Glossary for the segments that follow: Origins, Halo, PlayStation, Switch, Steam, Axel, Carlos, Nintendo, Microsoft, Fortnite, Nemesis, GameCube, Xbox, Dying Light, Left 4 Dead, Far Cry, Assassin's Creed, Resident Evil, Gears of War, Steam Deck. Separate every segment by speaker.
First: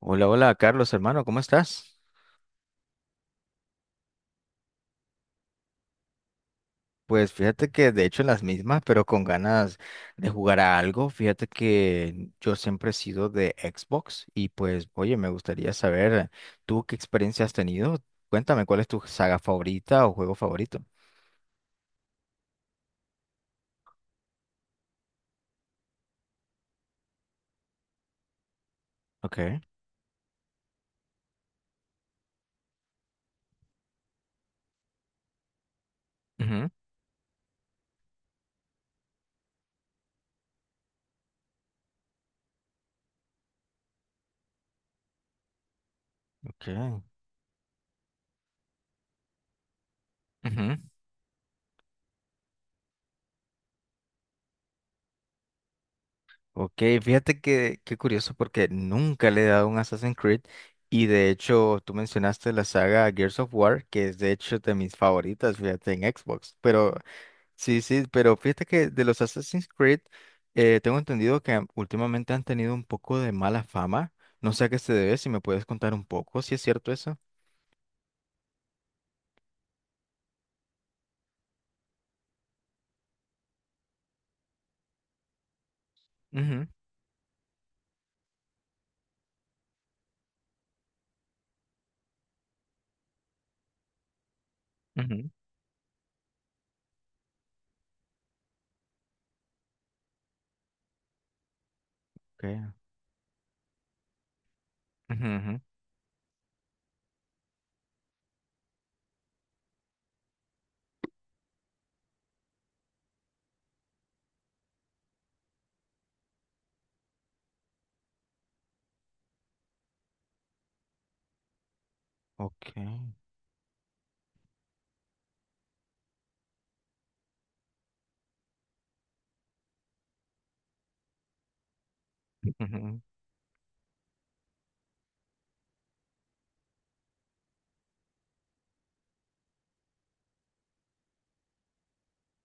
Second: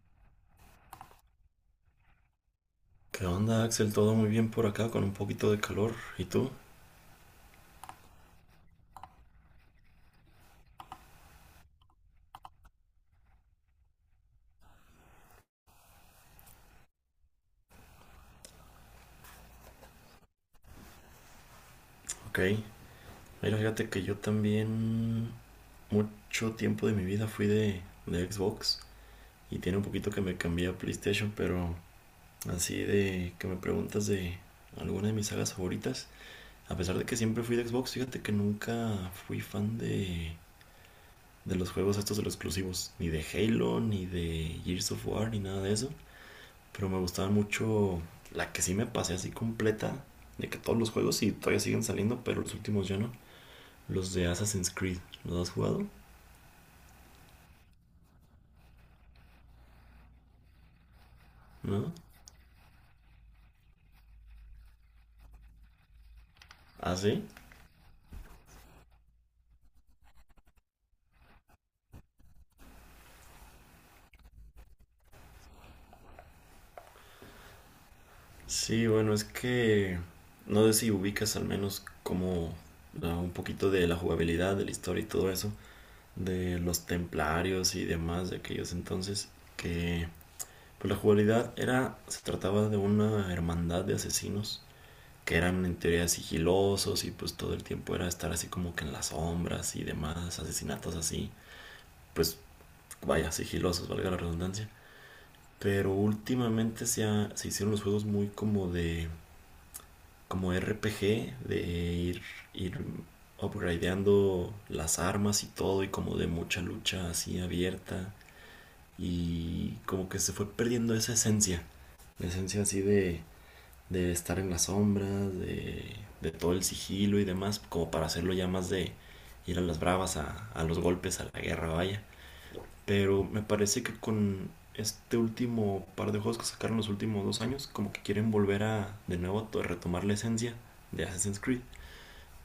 Speaker 1: Hola, hola, Carlos, hermano, ¿cómo estás?
Speaker 2: ¿Qué onda, Axel? Todo muy bien por acá, con un poquito de calor. ¿Y tú?
Speaker 1: Pues fíjate que de hecho en las mismas, pero con ganas de jugar a algo. Fíjate que yo siempre he sido de Xbox y pues, oye, me gustaría saber tú qué experiencia has tenido. Cuéntame, ¿cuál es tu saga favorita o juego favorito?
Speaker 2: Ok. Mira, fíjate que yo también mucho tiempo de mi vida fui de Xbox
Speaker 1: Ok.
Speaker 2: y tiene un poquito que me cambié a PlayStation, pero así de que me preguntas de alguna de mis sagas favoritas,
Speaker 1: Ujú.
Speaker 2: a pesar de que siempre fui de Xbox, fíjate que nunca fui fan de los juegos estos de los exclusivos, ni de Halo, ni de Gears of War, ni nada de eso. Pero me
Speaker 1: Ok.
Speaker 2: gustaba mucho la que sí me pasé así completa. De que todos
Speaker 1: Ujú.
Speaker 2: los juegos sí todavía siguen saliendo, pero los últimos ya no. Los de Assassin's Creed. ¿Los has jugado?
Speaker 1: Ok, fíjate que qué curioso porque nunca le he dado un Assassin's Creed y de hecho
Speaker 2: ¿No?
Speaker 1: tú mencionaste la saga Gears of War, que es de hecho de mis favoritas, fíjate, en Xbox. Pero
Speaker 2: ¿Ah, sí?
Speaker 1: Sí, sí, pero fíjate que de los Assassin's Creed, tengo entendido que últimamente han tenido un poco de mala fama. No sé a qué se debe, si me puedes contar un poco, si es cierto eso.
Speaker 2: Sí, bueno, es que no sé si ubicas al menos como un poquito de la jugabilidad, de la historia y todo eso, de
Speaker 1: Ujú,
Speaker 2: los templarios y demás de aquellos entonces, que pues la jugabilidad era, se trataba de una hermandad de asesinos
Speaker 1: ujú.
Speaker 2: que eran en teoría sigilosos y pues todo el tiempo era estar así como que en las sombras y demás, asesinatos así, pues
Speaker 1: Okay.
Speaker 2: vaya, sigilosos, valga la redundancia.
Speaker 1: Ujú, ujú.
Speaker 2: Pero últimamente se hicieron los juegos muy como de, como RPG, de ir, ir upgradeando las armas y todo y como de mucha lucha así abierta y como que se fue perdiendo esa esencia, la esencia así
Speaker 1: Okay.
Speaker 2: de estar en las sombras, de todo el sigilo y demás, como para hacerlo ya más de ir a las bravas, a los golpes, a la guerra, vaya.
Speaker 1: Ujú.
Speaker 2: Pero me parece que con este último par de juegos que sacaron los últimos dos años, como que quieren volver a de nuevo a retomar la esencia de Assassin's Creed.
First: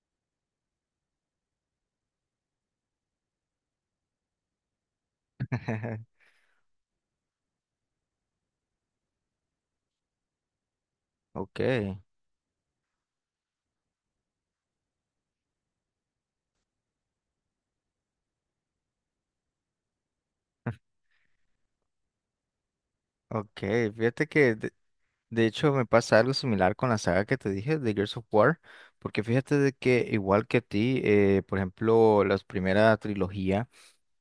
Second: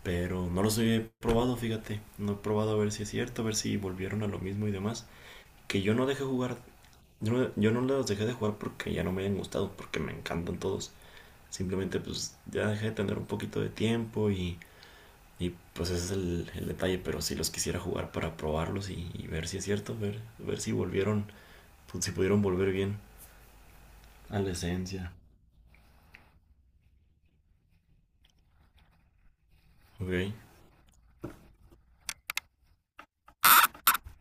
Speaker 2: Pero no los he probado, fíjate. No he probado a ver si es cierto, a ver si volvieron a lo mismo y demás. Que yo no dejé jugar, yo no los dejé de jugar porque ya no me hayan gustado, porque me encantan todos.
Speaker 1: Okay.
Speaker 2: Simplemente pues ya dejé de tener un poquito de tiempo y pues ese es el detalle, pero si los quisiera jugar para probarlos y ver si es cierto, ver si volvieron, pues, si pudieron volver bien
Speaker 1: Ok, fíjate
Speaker 2: a la
Speaker 1: que
Speaker 2: esencia.
Speaker 1: de hecho me pasa algo similar con la saga que te dije de Gears of War, porque fíjate de que
Speaker 2: Ok.
Speaker 1: igual que a ti, por ejemplo, las primeras trilogía.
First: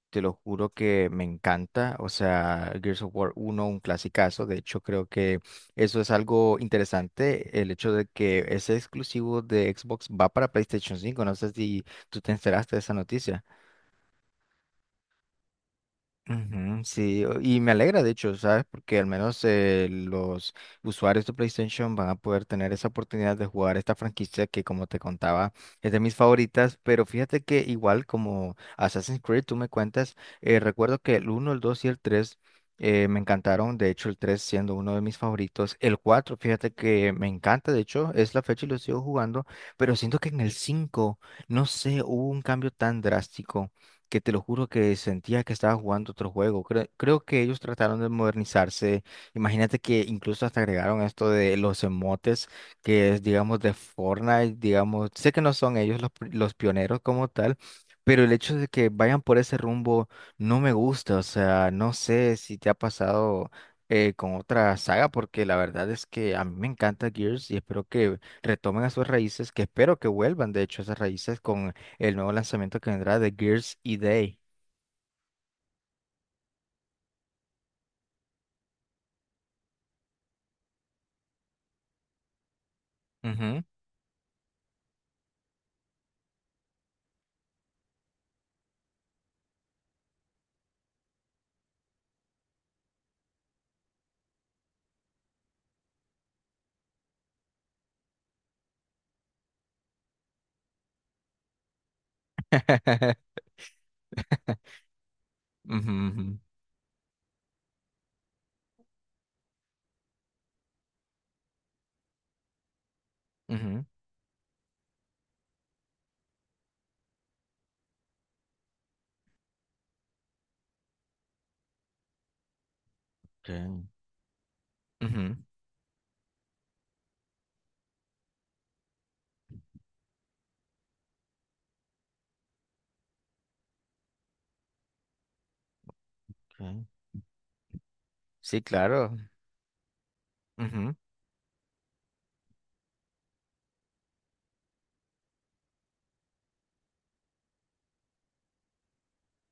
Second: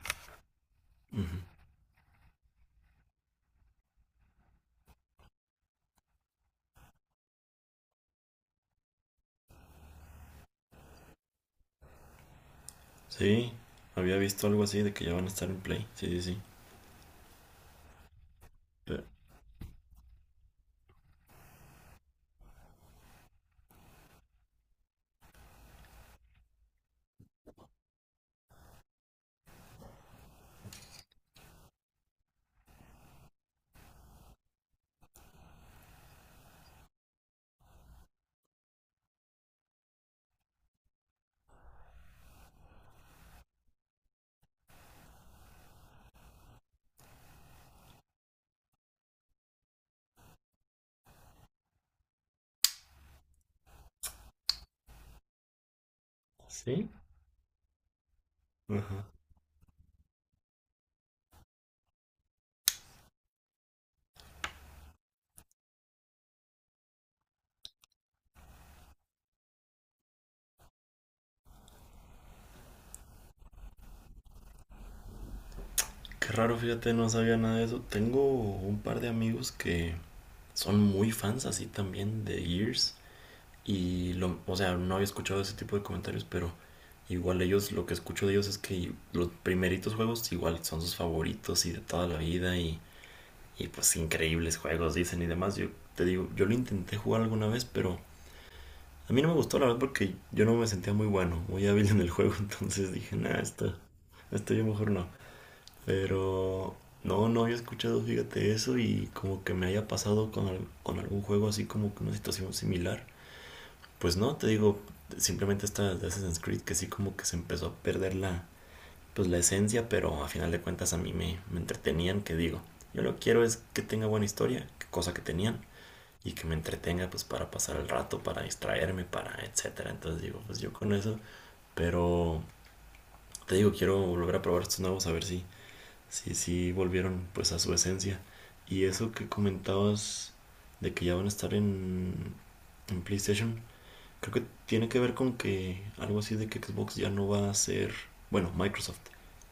Speaker 1: Te lo juro que me
Speaker 2: Ujú.
Speaker 1: encanta, o sea, Gears of War uno, un clasicazo, de hecho creo que eso es algo interesante, el hecho de que ese exclusivo de Xbox va para PlayStation 5. No sé si tú te enteraste de esa noticia.
Speaker 2: Sí, había visto algo así de que ya van a estar en Play. Sí, sí, sí.
Speaker 1: Ujú, sí, y me alegra de hecho, ¿sabes? Porque
Speaker 2: Eh,
Speaker 1: al menos los usuarios de PlayStation van a poder tener esa oportunidad de jugar esta franquicia que, como te contaba, es de mis favoritas, pero fíjate que igual como Assassin's Creed, tú me cuentas. Recuerdo que el uno, el 2 y el 3 me encantaron, de hecho el 3 siendo uno de mis favoritos. El 4, fíjate que me encanta, de hecho es la fecha y lo sigo jugando, pero siento que en el cinco, no sé, hubo un cambio tan drástico que te lo juro que sentía que estaba jugando otro juego. Creo que ellos trataron de modernizarse. Imagínate que incluso hasta agregaron esto de los emotes, que es, digamos, de Fortnite, digamos, sé que no son ellos los
Speaker 2: ¿sí?
Speaker 1: pioneros como tal. Pero el hecho de que
Speaker 2: Ajá.
Speaker 1: vayan por ese rumbo no me gusta, o sea, no sé si te ha pasado con otra saga, porque la verdad es que a mí me encanta Gears y espero que retomen a sus raíces, que espero que vuelvan, de hecho, a esas raíces con el nuevo lanzamiento que vendrá de Gears y Day.
Speaker 2: Qué raro, fíjate, no sabía nada de eso. Tengo un par de amigos que son muy fans así también de Gears.
Speaker 1: Ujú.
Speaker 2: O sea, no había escuchado ese tipo de comentarios, pero igual ellos, lo que escucho de ellos es que los primeritos juegos igual son sus favoritos y de toda la vida y pues increíbles juegos dicen y demás. Yo te digo, yo lo intenté jugar alguna vez, pero a mí no me gustó la verdad porque yo no me sentía muy bueno, muy hábil en el juego, entonces dije, nah, esto yo mejor no.
Speaker 1: Ujú, ujú,
Speaker 2: Pero no, no había escuchado, fíjate eso y como que me haya pasado con algún juego así como que una situación similar.
Speaker 1: ujú.
Speaker 2: Pues no, te digo, simplemente esta de Assassin's Creed que sí como que se empezó a perder pues la esencia, pero a final de cuentas a me entretenían, que digo, yo lo que quiero es
Speaker 1: Okay.
Speaker 2: que tenga buena historia, que cosa que
Speaker 1: Ujú.
Speaker 2: tenían, y que me entretenga pues para pasar el rato, para distraerme, para etcétera. Entonces digo, pues yo con eso, pero te digo, quiero volver a probar estos nuevos a ver si
Speaker 1: Okay.
Speaker 2: volvieron pues a su esencia.
Speaker 1: Sí,
Speaker 2: Y eso
Speaker 1: claro.
Speaker 2: que comentabas
Speaker 1: Ujú,
Speaker 2: de que ya van a estar en PlayStation. Creo que tiene que ver con que algo así de que Xbox ya no va a ser, bueno, Microsoft,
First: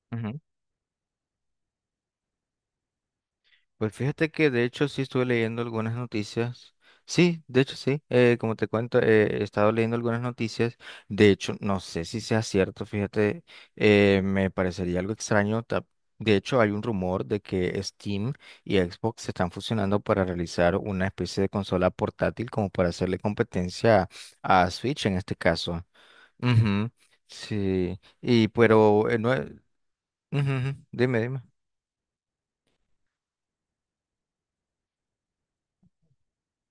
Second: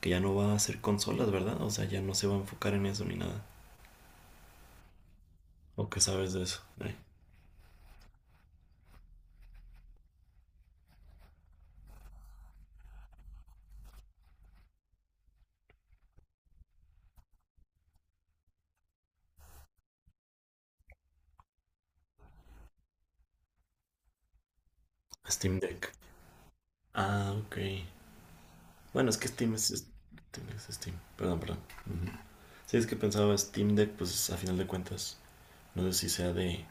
Speaker 2: que ya no
Speaker 1: ujú.
Speaker 2: va a hacer consolas, ¿verdad? O sea, ya no se va a enfocar en eso ni nada.
Speaker 1: Pues fíjate que de hecho sí estuve leyendo
Speaker 2: ¿O
Speaker 1: algunas
Speaker 2: qué sabes de eso?
Speaker 1: noticias. Sí, de hecho sí. Como te cuento, he estado leyendo algunas noticias. De hecho, no sé si sea cierto, fíjate, me parecería algo extraño. De hecho, hay un rumor de que Steam y Xbox se están fusionando para realizar una especie de consola portátil como para hacerle competencia a Switch en este
Speaker 2: Steam
Speaker 1: caso.
Speaker 2: Deck.
Speaker 1: Ujú.
Speaker 2: Ah, ok.
Speaker 1: Sí, y pero
Speaker 2: Bueno, es que
Speaker 1: no,
Speaker 2: Steam,
Speaker 1: ujú,
Speaker 2: es
Speaker 1: ujú.
Speaker 2: Steam.
Speaker 1: Dime,
Speaker 2: Perdón,
Speaker 1: dime.
Speaker 2: perdón. Ujú. Sí, es que pensaba Steam Deck, pues a final de cuentas, no sé si sea de,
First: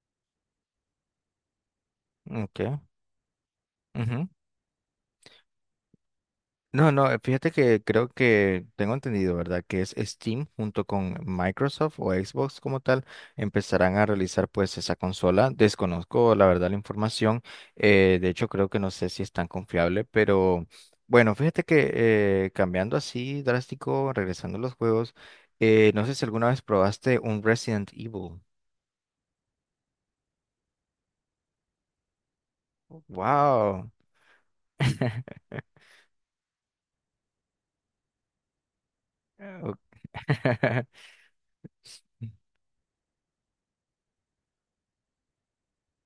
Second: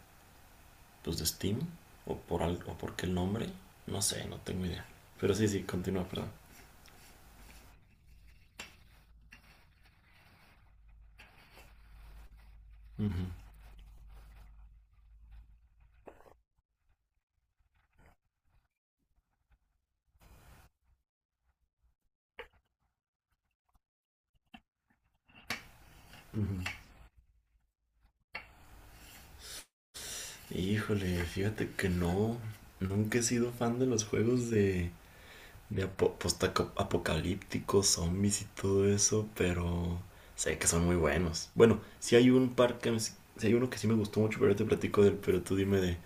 Speaker 2: pues, de Steam o por algo, o
Speaker 1: Okay.
Speaker 2: por qué el nombre, no sé, no tengo idea. Pero sí, sí, continúa, perdón.
Speaker 1: No, no, fíjate que creo que tengo entendido, ¿verdad? Que es Steam junto con Microsoft o Xbox como tal,
Speaker 2: Ujú,
Speaker 1: empezarán a realizar pues esa consola. Desconozco la verdad la información, de hecho creo que no sé si es tan confiable, pero bueno, fíjate que cambiando así drástico, regresando a los juegos, no sé si alguna vez
Speaker 2: ujú.
Speaker 1: probaste un Resident Evil.
Speaker 2: Híjole, fíjate que no. Nunca he sido fan de
Speaker 1: Wow.
Speaker 2: los juegos de, de apo- postaco- apocalípticos, zombies y todo eso, pero sé que son muy buenos. Bueno, si hay un par que sí hay uno que sí me gustó mucho, pero ahorita te platico del, pero tú dime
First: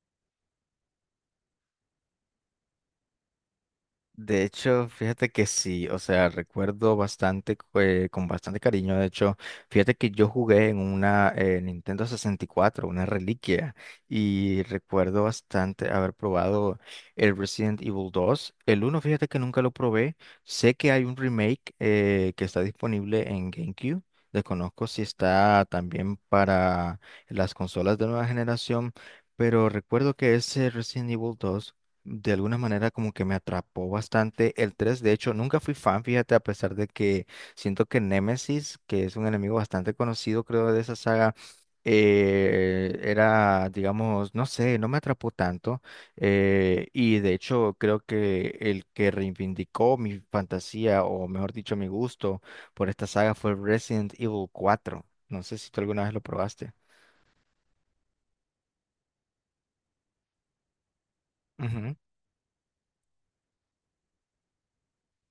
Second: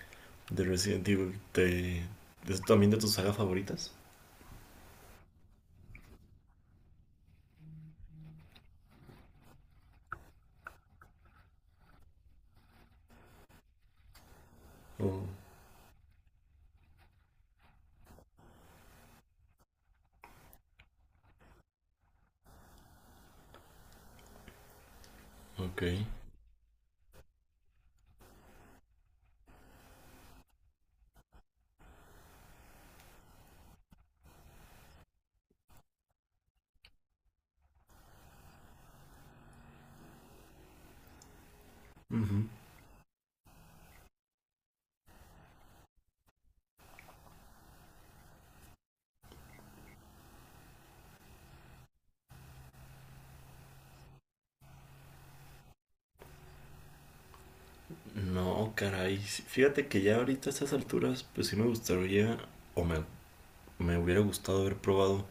Speaker 2: de Resident Evil, ¿de es también de tus sagas favoritas?
Speaker 1: De hecho, fíjate que sí, o sea, recuerdo bastante, con bastante cariño, de hecho, fíjate que yo jugué en una Nintendo 64, una reliquia, y recuerdo
Speaker 2: Oh,
Speaker 1: bastante haber probado el Resident Evil 2. El uno, fíjate que nunca lo probé, sé que hay un remake que está disponible en GameCube, desconozco si está
Speaker 2: ok.
Speaker 1: también para las consolas de nueva generación, pero recuerdo que ese Resident Evil 2 de alguna manera como que me atrapó bastante. El tres, de hecho, nunca fui fan, fíjate, a pesar de que siento que Nemesis, que es un enemigo bastante conocido, creo, de esa saga,
Speaker 2: Ujú.
Speaker 1: era, digamos, no sé, no me atrapó tanto. Y de hecho, creo que el que reivindicó mi fantasía, o mejor dicho, mi gusto por esta saga fue Resident Evil 4. No sé si tú alguna vez lo probaste.
Speaker 2: No, caray. Sí, fíjate que ya ahorita a estas alturas, pues sí me gustaría, o me, me hubiera gustado haber probado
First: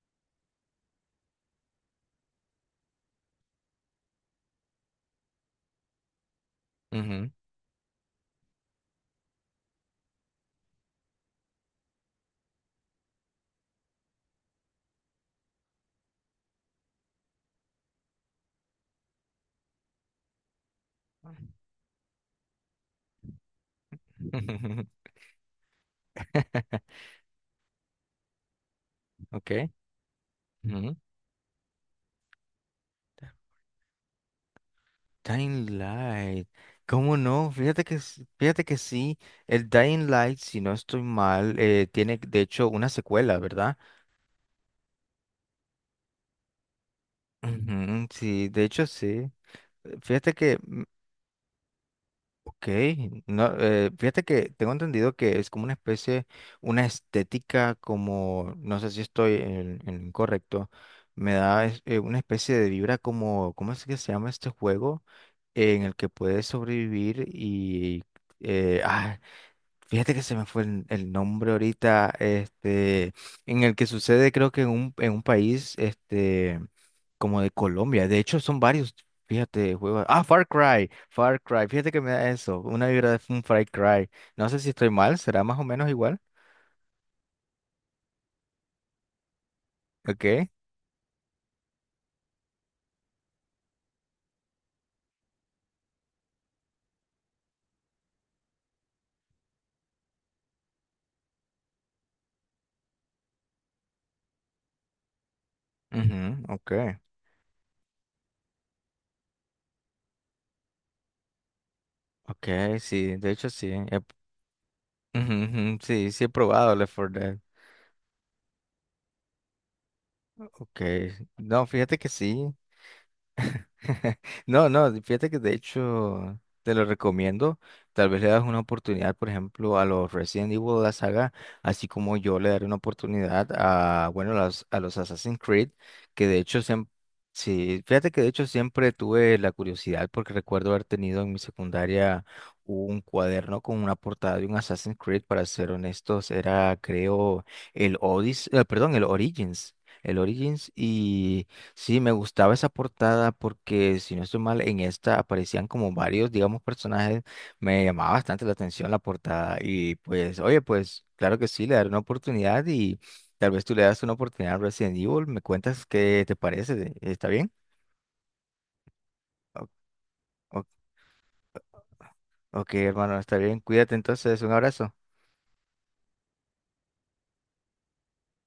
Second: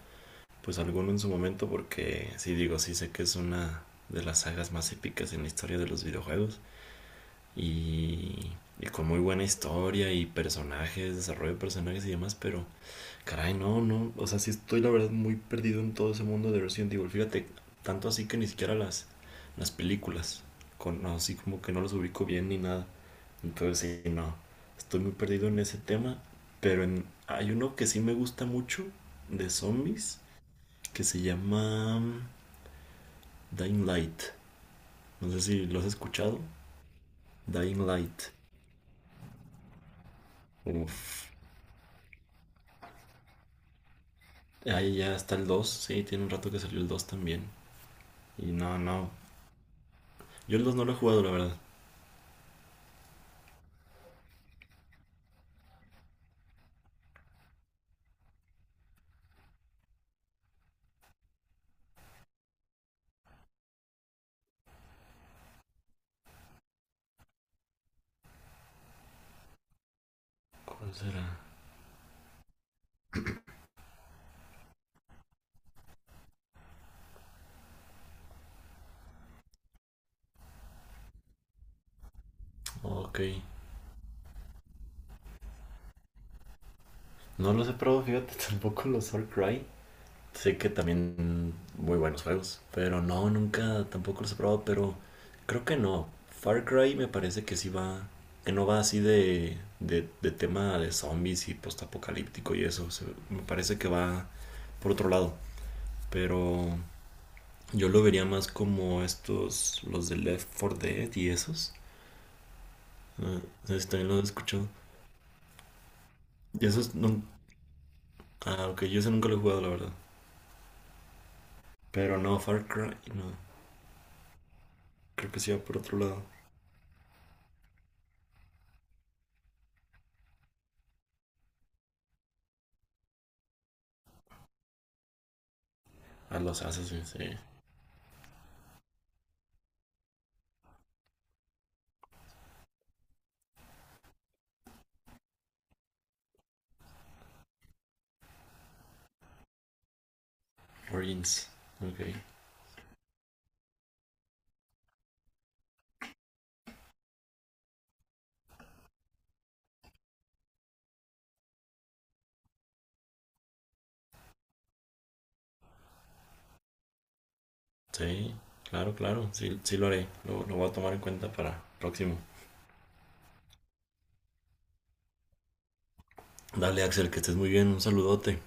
Speaker 2: pues alguno en su momento porque sí digo, sí sé que es una de las sagas más épicas en la historia de los videojuegos
Speaker 1: Ujú, ujú.
Speaker 2: y, y con muy buena historia y personajes, desarrollo de personajes y demás, pero caray, no, no, o sea, sí estoy la verdad muy perdido en todo ese mundo de Resident Evil, fíjate, tanto así que ni siquiera las películas, con, no, así como que no los ubico bien ni nada, entonces sí, no, estoy muy perdido en ese tema, pero en, hay uno que sí me gusta mucho de
Speaker 1: Ok.
Speaker 2: zombies que se llama Dying Light. No sé si
Speaker 1: Dying
Speaker 2: lo has escuchado.
Speaker 1: Light. ¿Cómo no?
Speaker 2: Dying
Speaker 1: Fíjate que,
Speaker 2: Light.
Speaker 1: fíjate que sí, el Dying Light, si no estoy
Speaker 2: Uf.
Speaker 1: mal, tiene de hecho una secuela, ¿verdad?
Speaker 2: Ahí ya está el dos. Sí, tiene un rato que salió el 2 también.
Speaker 1: Ujú,
Speaker 2: Y
Speaker 1: sí, de
Speaker 2: no,
Speaker 1: hecho
Speaker 2: no.
Speaker 1: sí. Fíjate
Speaker 2: Yo
Speaker 1: que,
Speaker 2: el 2 no lo he jugado, la verdad.
Speaker 1: ok, no, fíjate que tengo entendido que es como una especie, una estética como, no sé si estoy en lo incorrecto, me da una especie de vibra como, ¿cómo es que se llama este juego? En el que puedes sobrevivir y eh, ah, fíjate que se me fue el,
Speaker 2: ¿Cuál
Speaker 1: el
Speaker 2: será?
Speaker 1: nombre ahorita, en el que sucede creo que en en un país, como de Colombia. De hecho, son varios, fíjate, juegos. Ah, Far Cry, Far Cry, fíjate que me da eso, una vibra
Speaker 2: Ok.
Speaker 1: de un Far Cry. No sé si estoy mal, será más o menos igual.
Speaker 2: No los he probado, fíjate, tampoco los All Cry.
Speaker 1: Ok.
Speaker 2: Sé que también muy buenos juegos, pero no, nunca tampoco los he probado, pero creo que no. Far Cry me parece que sí va, que no va así de tema de zombies y postapocalíptico y eso. Me parece que va por otro lado,
Speaker 1: Mhm.
Speaker 2: pero
Speaker 1: Ok,
Speaker 2: yo lo vería más como estos, los de Left 4 Dead y esos.
Speaker 1: ok, sí,
Speaker 2: No
Speaker 1: de
Speaker 2: no
Speaker 1: hecho sí.
Speaker 2: sé si también lo he escuchado.
Speaker 1: Ujú, ujú, sí, sí he
Speaker 2: Y
Speaker 1: probado Left
Speaker 2: esos
Speaker 1: 4
Speaker 2: no,
Speaker 1: Dead.
Speaker 2: ah, ok, yo ese nunca lo he jugado, la verdad.
Speaker 1: Ok, no, fíjate que
Speaker 2: Pero no,
Speaker 1: sí.
Speaker 2: Far Cry, no.
Speaker 1: No, no, fíjate
Speaker 2: Creo
Speaker 1: que
Speaker 2: que sí
Speaker 1: de
Speaker 2: va por otro lado.
Speaker 1: hecho te lo recomiendo. Tal vez le das una oportunidad, por ejemplo, a los Resident Evil de la saga, así como yo le daré una oportunidad a, bueno, a los Assassin's Creed, que de
Speaker 2: A
Speaker 1: hecho
Speaker 2: los
Speaker 1: siempre,
Speaker 2: Assassins, sí.
Speaker 1: sí, fíjate que de hecho siempre tuve la curiosidad porque recuerdo haber tenido en mi secundaria un cuaderno con una portada de un Assassin's Creed. Para ser honestos, era creo el Odyssey, perdón, el Origins, el Origins.
Speaker 2: Origins.
Speaker 1: Sí, me
Speaker 2: Ok.
Speaker 1: gustaba esa portada porque, si no estoy mal, en esta aparecían como varios, digamos, personajes. Me llamaba bastante la atención la portada y pues, oye, pues claro que sí, le daré una oportunidad y tal vez tú le das una oportunidad a Resident Evil. ¿Me cuentas qué te parece? ¿Está bien?
Speaker 2: Sí, claro, claro. Sí,
Speaker 1: O-
Speaker 2: sí lo haré. Lo
Speaker 1: o-
Speaker 2: voy a tomar en cuenta para el próximo.
Speaker 1: ok, hermano, está bien. Cuídate entonces. Un abrazo.
Speaker 2: Dale, Axel, que estés muy bien. Un saludote.